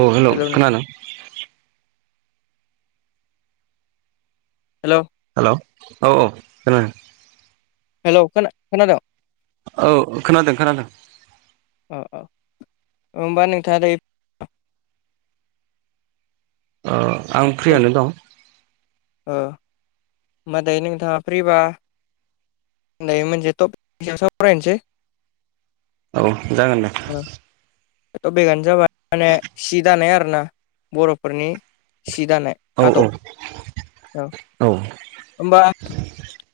औ हेलौ' खोनादों hello hello औ औ खोनादों हेलौ' खोना खोनादों औ खोनादों खोनादों औ औ होमबा नोंथाङा दायो अ आं फ्रियानो दं ओ होमबा दायो नोंथाङा फ्रिबा दायो मोनसे टपिक सायाव सावरायनोसै औ जागोन दे टपिकआनो जाबाय माने सि दानाय आरोना बर'फोरनि सि दानाय औ आदब औ होमबा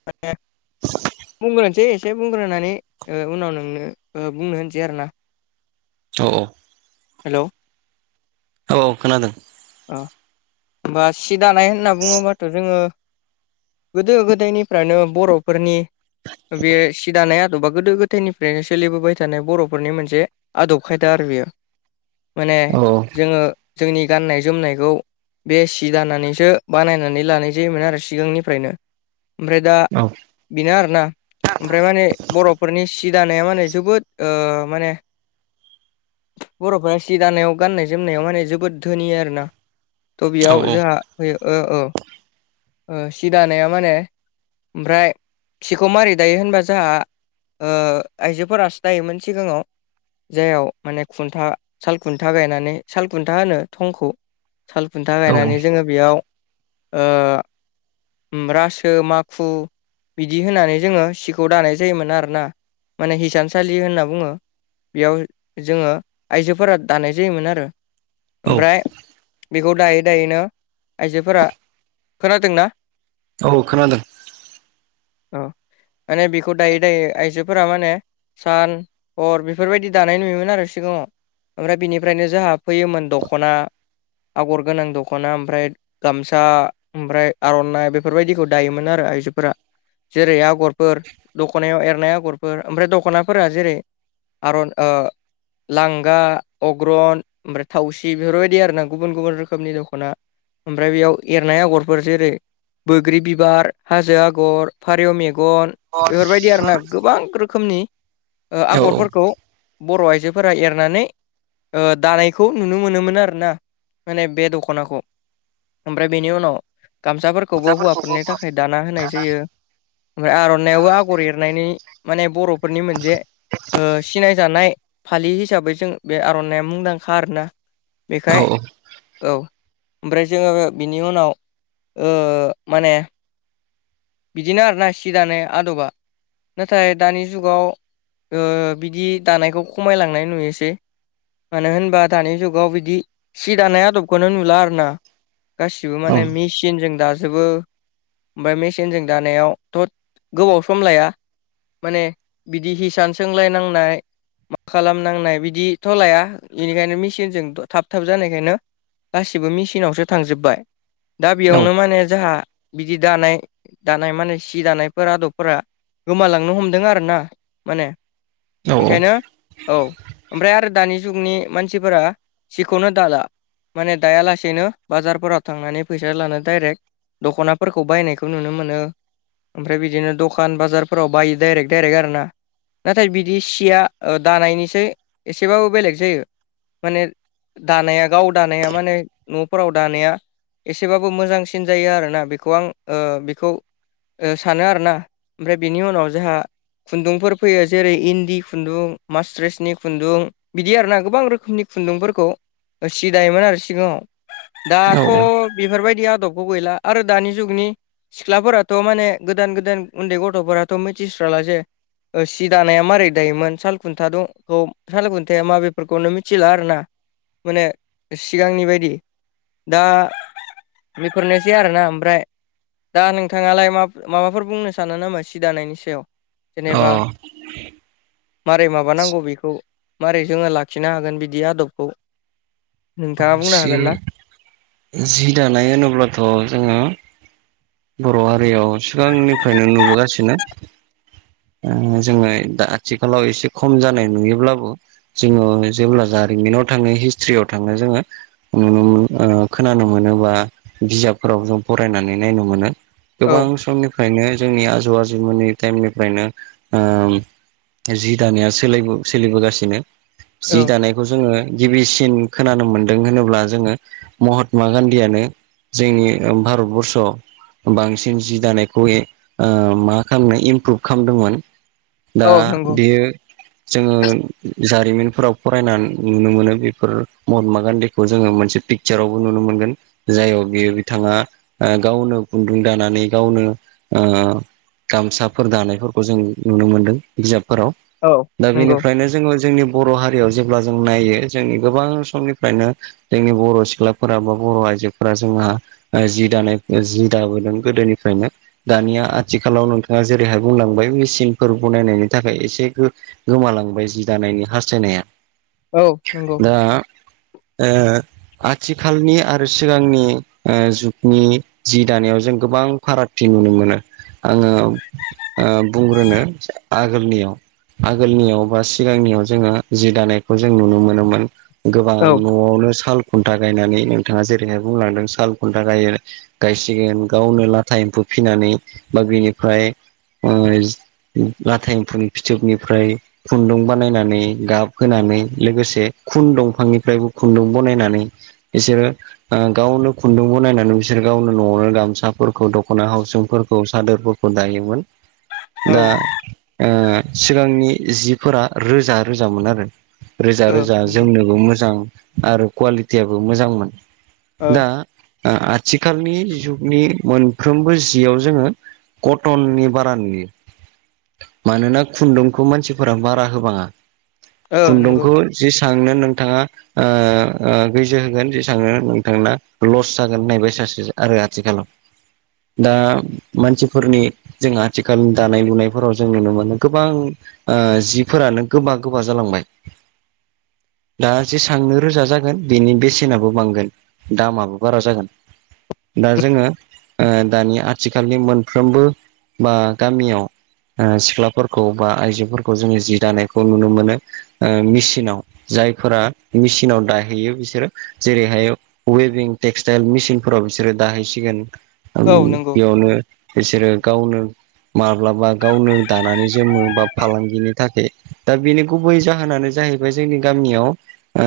माने बुंग्रोनोसै एसे बुंग्रोनानै ओ उनाव नोंनो ओ बुंनो होनसै आरो ना औ औ हेलौ' औ औ खोनादों अ होमबा सि दानाय होनना बुङोबाथ' जोङो गोदो गोदायनिफ्रायनो बर'फोरनि बे सि दानाया द'बा गोदो गोदायनिफ्रायनो सोलिबोबाय थानाय बर'फोरनि मोनसे आदब खायदा आरो बेयो माने औ जोङो जोंनि गाननाय जोमनायखौ बे सि दानानैसो बानायनानै लानाय जायोमोन आरो सिगांनिफ्रायनो ओमफ्राय दा औ बेनो आरो ना। ओमफ्राय माने बर'फोरनि सि दानाया माने जोबोद ओ माने बर'फोरा सि दानायाव गाननाय जोमनायाव माने जोबोद धोनि आरो। त' औ बेयाव जोंहा फैयो ओ औ। सि दानाया माने ओमफ्राय सिखौ मारै दायो होनबा जोंहा आइजोफोरासो नायोमोन सिगाङाव। जायाव माने खुन्था साल खुन्था गायनानै साल खुन्था होनो थंखौ। साल खुन्था औ गायनानै जोङो बेयाव ओ रासो, माखु बिदि होनानै जोङो सिखौ दानाय जायोमोन आरोना माने हिसानसालि होनना बुङो। बेयाव जोङो आइजोफोरा दानाय जायोमोन आरो ओमफ्राय बेखौ दायै दायैनो आइजोफोरा खोनादोंना? औ खोनादों। औ माने बेखौ दायोै दायो आइजोफोरा माने सान हर बेफोरबायदि दानाय नुयोमोन आरो सिगाङाव। ओमफ्राय बिनिफ्रायनो जोंहा फैयोमोन दख'ना आगर गोनां दख'ना ओमफ्राय गामसा ओमफ्राय आर'नाइ बेफोरबायदिखौ दायोमोन आरो आइजोफोरा। जेरै आगरफोर दख'नायाव एरनाय आगरफोर ओमफ्राय दख'नाफोरा जेरै आरन ओ लांगा अग्रन ओमफ्राय थावसि बेफोरबायदि आरो नों गुबुन गुबुन रोखोमनि दख'ना ओमफ्राय बेयाव एरनाय आगरफोर जेरै बग्रि बिबार हाजो आगर फारिौ मेगन बेफोरबायदि आर ना गोबां रो खोमनि ओ औ औ आगरफोरखौ बर' आइजोफोरा एरनानै दानायखौ नुनो मोनोमोन आर ना। माने बे दख'नाखौ ओमफ्राय बेनि उनाव गामसाफोर खौबो खोथाफोरखौबो हौवाफोरनि थाखाय दाना होनाय जायो। ओमफ्राय आर'नाइयाबो आगर एरनायनि माने बर'फोरनि मोनसे सिनायजानाय फालि हिसाबै जों बे आर'नाइया मुंदांखा आरोना। औ बेखाय औ ओमफ्राय जोङो बेनि उनाव ओ माने बिदिनो आरो ना सि दानाय आदबा। नाथाय दानि जुगाव बिदि दानायखौ खमायलांनाय नुयोसै। मानो होनबा दानि जुगाव बिदि सि दानाय आदबखौनो नुला आरो ना। गासिबो औ माने मेचिनजों दाजोबो ओमफाय मेसि नजों दानायावथ' गोबाव सम लाया। माने बिदि हिसान सोंलाय नांनाय मा खालामनांनाय बिदिथ' लाया बेनिखायनो मेसिनजों थाब थाब जानायखायनो गासिबो मेसिनावसो थांजोब्बाय दा बेयावनो माने जोंहा बिदि दानाय दानाय माने सि दानायफोर आदबफोरा गोमालांनो हमदों आरो ना माने औ बेखायनो औ। ओमफ्राय आरो दानि जुगनि मानसिफोरा सिखौनो दाला। माने दाया लासेैनो बाजारफोराव थांनानै फैसा लानो डाइरेक्ट दख'नाफोरखौ बायनायखौ बेखौ नुनो मोनो ओमफ्राय बिदिनो दखान बाजारफोराव बायो दडायरेक्ट दडायरेक्ट आरो ना। नाथाय बिदि सिया दानायनिसै एसेबाबो बेलेग जायो। माने दानाया गाव दानाया माने न'फोराव दानाया एसेबाबो मोजांसिन जायो आरोना बेखौ आं ओ बेखौ सानो आरोना ओमफ्राय बिनि उनाव जोंहा खुन्दुंफोर फैयो जेरै इन्दि खुन्दुं मास्ट्रेसनि खुन्दुं बिदि आर ना गोबां रोखोमनि खुन्दुंफोरखौ सि दायोमोन आरो सिगाङाव औ दाथ' बेफोरबायदि आदबबो गैला आरो दानि जुगनि सिख्लाफोराथ' माने गोदान गोदान उन्दै गथ'फोराथ' मिथिस्राला जे सि दानाया मारै दायोमोन साल खुन्था दंखौ साल खुन्थाया मा बेफोरखौनो मिथिला आरोना माने सिगांनि बायदि दा बेफोरनोसै आरोना ओमफ्राय दा नोंथाङालाय मा माबाफोर बुंनो सानो नामा सि दानायनि सायाव अ जेनेबा [inaudible] मारै माबानांगौ बेखौ मारै जोङो लाखिनो हागोन बिदि आदबखौ नोंथाङा बुंनो सि हागोन ना जि दानाय होनोब्लाथ' जोङो बर' हारियाव सिगांनिफ्रायनो नुबोगासिनो जोङो दा आथिखालाव एसे खम जानाय नुयोब्लाबो जोङो जेब्ला जारिमिनाव थाङो हिस्ट्रियाव थाङो जोङो नुनो मोन ओ खोनानो मोनोबा बिजाबफोराव जों फरायनानै नायनां मोनो औ गोबां समनि फ्रायनो जोंनि आजौ आजौमोननि टाइमनिफ्रायनो ओम जि दानाया सोलाय सोलिबोगासिनो जि औ दानाय खौ जोङो गिबिसिन खोनानो मोनदों होनोब्ला जोङो महात्मा गान्धीयानो जोंनि भारतबर्सआव बांसिन जि दानायखौ ओ मा खामनो इमप्रुभ खामदोंमोन दा औ नंगौ बेयो जोङो जारिमिनफोराव फरायना नुनो मोनो बेफोर महात्मा गान्धीखौ जोङो मोनसे पिक जेरावबो नुनो मोनगोन जाय बियो बिथाङा गावनो खुन्दुं दानानै गावनो ओ गामसाफोर दानायफोरखौ जों नुनो मोनदों बिजाबफोराव औ दा नंगौ बेनिफ्रायनो जोङो जोंनि बर' हारियाव जेब्ला जों नायो जोंनि गोबां समनिफ्रायनो जोंनि बर' सिख्लाफोरा बा बर' आइजोफोरा जोंहा जि दानाय जि दाबोदों गोदोनिफ्रायनो दानिया आथिखालाव नोंथाङा जेरैहाय बुंलांबाय मेसिनफोर बनायनायनि थाखाय एसे गोमालांबाय जि दानायनि हास्थायनाया औ नंगौ दा ओ आथिखालनि आरो सिगांनि ओ जुगनि जि दानायाव जों गोबां फारागथि नुनो मोनो आङो बुंग्रोनो आगोलनियाव आगोलनियाव बा सिगांनियाव जोङो जि दानायखौ जों नुनो मोनोमोन गोबां औ न'आवनो साल खुन्था गायनानै नोंथाङा जेरैहाय बुंलांदों साल खुन्था गायो सिगोन गावनो लाथा एम्फौ फिसिनानै बा बिनिफ्राय ओम लाथा एम्फौनि फिथोबनिफ्राय खुन्दुं बानायनानै गाब होनानै लोगोसे खुन दंफांनिफ्रायबो खुन्दुं बनायनानै बिसोरो गावनो खुन्दुंखौ बनायनानै बिसोर गाव न'आवनो गामसाफोरखौ दख'ना हाउसिंफोरखौ सादोरफोरखौ दायोमोन औ दा सिगांनि जिफोरा रोजा रोजामोन आरो रोजा ओ रोजा नंगौ जोमनोबो मोजां आरो कुवालिटियाबो मोजांमोन ओ दा आथिखालनि जुगनि मोनफ्रोमबो जियाव जोङो कटननि बारा नुयो मानोना खुन्दुंखौ मानसिफोरा बारा होबाङा ओ नंगौ खुन्दुंखौ जिसांनो नोंथाङा ओ गोजो होगोन जेसांनो नोंथांना लस जागोन होननाय बायसासो आरो आथिखालाव दा मानसिफोरनि जों आथिखाल दानाय लुनायफोराव जों नुनो मोनो गोबां ओ जिफोरानो गोबा गोबा जालांबाय दा जेसांनो रोजा जागोन बेनि बेसेनाबो बांगोन दामाबो बारा जागोन। दा जोंना ओ दानि आथिखालनि मोनफ्रोमबो बा गामियाव ओ सिख्लाफोरखौ बा आइजोफोरखौ जोङो जि दानायखौ नुनो मोनो। ओ मिसिनाव जायफोरा मिसिनाव दाहैयो बिसोरो जेरैहाय उयेबिं टेक्सटाइल मिसिंफोराव सोरो दाहैसिगोन उम औ नंगौ बेयावनो बिसोरो गावनो माब्लाबा गावनो दानानै जोमो बा फालांगिनि थाखै दा बेनि गुबै जाहोनानो जाहैबाय जोंनि गामियाव आ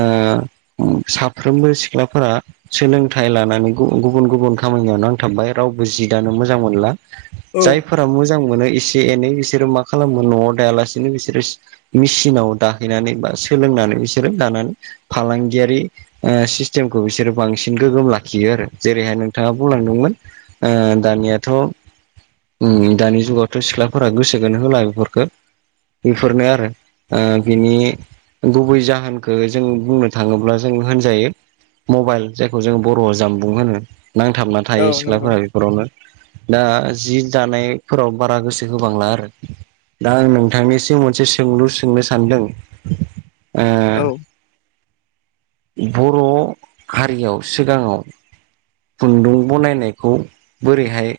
उम साफ्रोमबो सिख्लाफोरा सोलोंथाइ लानानै गु गुबुन गुबुन खामानियाव नांथाब्बाय रावबो जि दानो मोजां मोनला। औ जाय फोरा मोजां मोनो एसे एनै बिसोरो मा खालामो न'आव दायालासिनो बिसोरो मिसिनाव दाहैनानै बा सोलोंनानै बिसोरो दानानै फालांगियारि ओ सिस्टेमखौ बिसोरो बांसिन गोगोम लाखियो आरो। जेरैहाय नोंथाङा बुंलांदोंमोन ओ दानियाथ' उम दानि जुगावथ' सिख्लाफोरा गोसोखोनो होला बेफोरखो। बेफोरनो आरो ओ बिनि गुबै जाहोनखो जों बुंनो थाङोब्ला जों होनजायो। मबाइल जायखौ जों बर'आव जामबुं होनो नांथाबना औ थायो नंगौ सिख्लाफोराय बेफोरावनो दा जि दानायफोराव बारा गोसो होबांला आरो। दा आं नोंथांनिसिम मोनसे सोंलु सोंनो सानदों। ओ औ बर' हारियाव सिगाङाव खुन्दुं बनायनायखौ बोरैहाय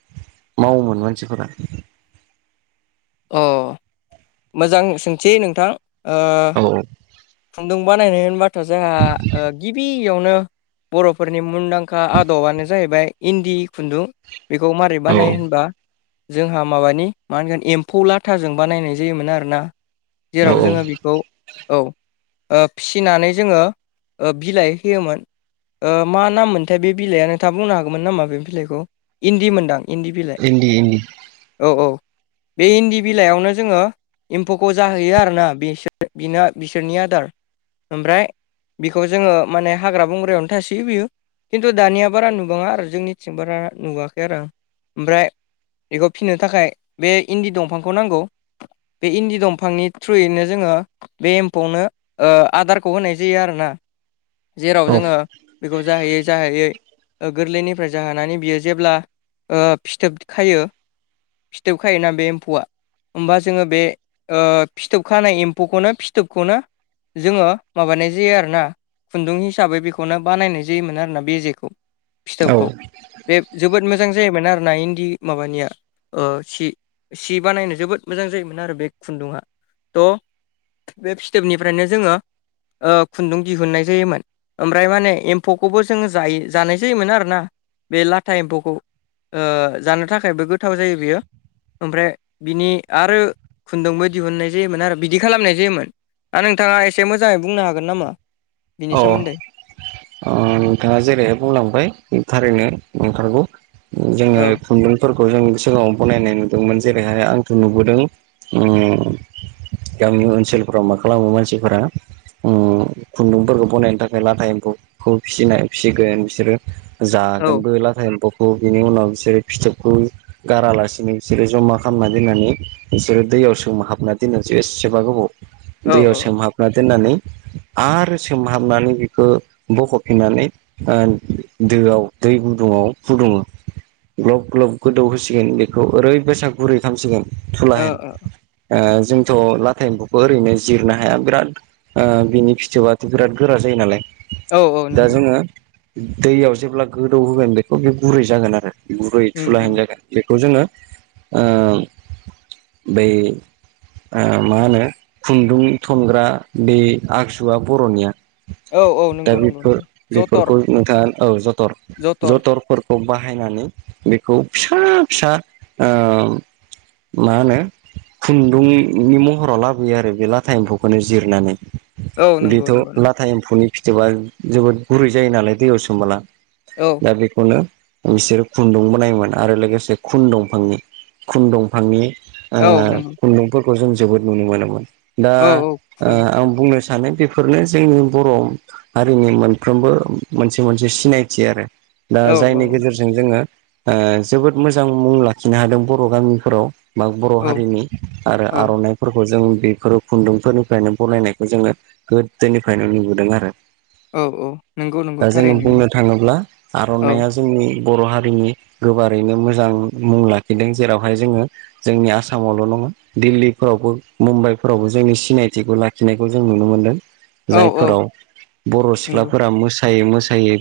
मावोमोन मानसिफोरा? अ मोजां सोंथि नोंथां। ओ खुन्दुं बानायनाय होनबाथ' जोंहा ओ गिबियावनो बर'फोरनि मुन्दांखा आदबानो जाहैबाय इन्दि खुन्दुं। बेखौ मारै औ बानायो होनबा जोंहा माबानि मा होनगोन एम्फौ लाथाजों बानायनाय जायोमोन आरोना। औ जेराव जोङो बिखौ औ ओ फिनानै जोङो ओ बिलाइ होयोमोन। ओ मा नाम मोनथाय बे बिलाइआ? नोंथा बुंनो हागौमोन नामा बे बिलाइखौ? इन्दि मोनदां। इन्दि बिलाइ इन्दि इन्दि औ औ बे इन्दि बिलाइआवनो जोङो एम्फौखौ जाहैयो आरोना बेसो बिना बिसोरनि आदार ओमफ्राय बिखौ जोङो माने हाग्रा बंग्रायावनो थासोयो बियो। खिन्थु दानिया बारा नुबाङा आरो जोंनिथिं बारा नुवाखै आरो आं। ओमफ्राय एखौ फिनो थाखाय बे इन्दि दंफांखौ नांगौ। बे इन्दि दंफांनि थ्रुयैनो जोङो बे एम्फौनो ओ आदारखौ होनाय जायो आरोना जेराव औ जोङो बेखौ जाहोयै जाहोयै ओ गोरलैनिफ्राय जाहोनानै बियो जेब्ला ओ फिथोब खायो फिथोब खायोना बे एम्फौआ ओमबा जोङो बे फिथोब खानाय एम्फौखौनो फिथोबखौनो जोङो माबानाय जाया आरोना खुन्दुं हिसाबै बेखौनो बानायनाय जायोमोन आरोना बेजेखौ औ फिथोबखौ। बे जोबोद मोजां जायोमोन आरना इन्दि माबानिया ओ सि सि बानायनो जोबोद मोजां जायोमोन आरो बे खुन्दुआ। थ' बे फिथोबनिफ्रायनो जोङो ओ खुन्दुं दिहुन्नाय जायोमोन। ओमफ्राय माने एम्फौखौबो जोङो जायो जानाय जायोमोन आरोना बे लाथा एम्फौखौ। ओ जानो थाखायबो गोथाव जायो बियो। ओमफ्राय बिनि आरो खुन्दुंबो दिहुननाय जायोमोन आरो बिदि खालामनाय जायोमोन। दा नोंथाङा एसे मोजाङै बुंनो हागोन नामा? बिनि अ सोमोन्दै ओ नोंथाङा जेरैहाय बुंलांबाय थारैनो नोंथारगौ। जोङो औ खुन्दुं। फोरखौ जों सिगाङाव बनायनाय नुदोंमोन जेरैहाय आंथ' नुबोदों। गामि ओनसोलफोराव मा खालामो मानसिफोरा ओम खुन्दुंफोरखौ बनायनो थाखाय लाथा एम्फौखौ फिसिनाय फिसिगोन बिसोरो औ जागोनबो लाथा एम्फौखौ बिनि उनाव बिसोरो फिथोबखौ गारालासिनो बिसोरो जमा खालामना दोननानै। बिसोरो दैयाव सोम हाबना दोननानैस एसेबा गोबाव औ दैयाव औ सोमहाबना दोननानै। आरो सोमहाबनानै बिखौ बख'फिननानै दोआव दै गुदुङाव फुदुङो ग्लब ग्लब गोदौ होसिगोन बेखौ ओरैबायसा गुरै खालामसिगोन थुला ओ होन ओ जोंथ' लाथथाय एम्फौखौ ओरैनो जिरनो हाया बिराद बिनि फि फि जोबाथ' बिराद गोरा जायो नालाय औ औ दा नंगौ जोङो दैयाव जेब्ला गोदौ होगोन बेखौ बे गुरै जागोन आरो गुरै उम थुलााय उम होननाय जागोन। बेखौ जोङो। बै मा होनो खुन्दुं थनग्रा ब आग फिसुआ बर'निया औ औ दा नंगौ नंगौ बेफोर नंगौ जथर बेफोरखौ नोंथाङा औ जथर जथर खौ बाहायनानै बेखौ फिसा फिसा ओ मा होनो खुन्दुंनि महराव लाबोयो आरो बे लाथा एम्फौखौनो जिरनानै‌ औ नंगौ बेथ' नंगौ नंगौ लाथा एम्फौनि फिथोबा जोबोद गुरै जायो नालाय दैयाव सोमबोला। औ दा बेखौनो बिसोरो खुन्दुं ब नायोमोन आरो लोगोसे खुन दंफांनि खुन दंफांनि औ नंगौ खुन्दुंफोरखौ जों जोबोद नुनो मोनोमोन दा औ औ खुन आं बुंनो सानो बे बे फोरनो जोंनि बर' हारिनि मोनफ्रोमबो मोनसे मोनसे सिनायथि आरो। दा औ जायनि गेजेरजों जोङो जोबोद मोजां मुं लाखिनो हादों बर' गामिफोराव बाग बर' औ हारिनि आरो औ आर'नाइ फोरखौ जों बेफोर खुन्दुंफोरनिफ्रायनो बरायनायखौ जोङो गोदोनिफ्रायनो नुबोदों आरो। औ औ नंगौ नंगौ दा जोङो थारैनो बुंनो थाङोब्ला औ आर'नाइया जोंनि बर' हारिनि गोबारैनो मोजां मुं लाखिदों जेरावहाय जोङो। जोंनि आसामावल' नङा दिल्लीफोरावबो मुम्बाइफोरावबो जोंनि सिनायथिखौ लाखिनायखौ जों नुनो मोनदों। औ औ जायफोराव बर' नंगौ सिख्लाफोरा मोसायै मोसायै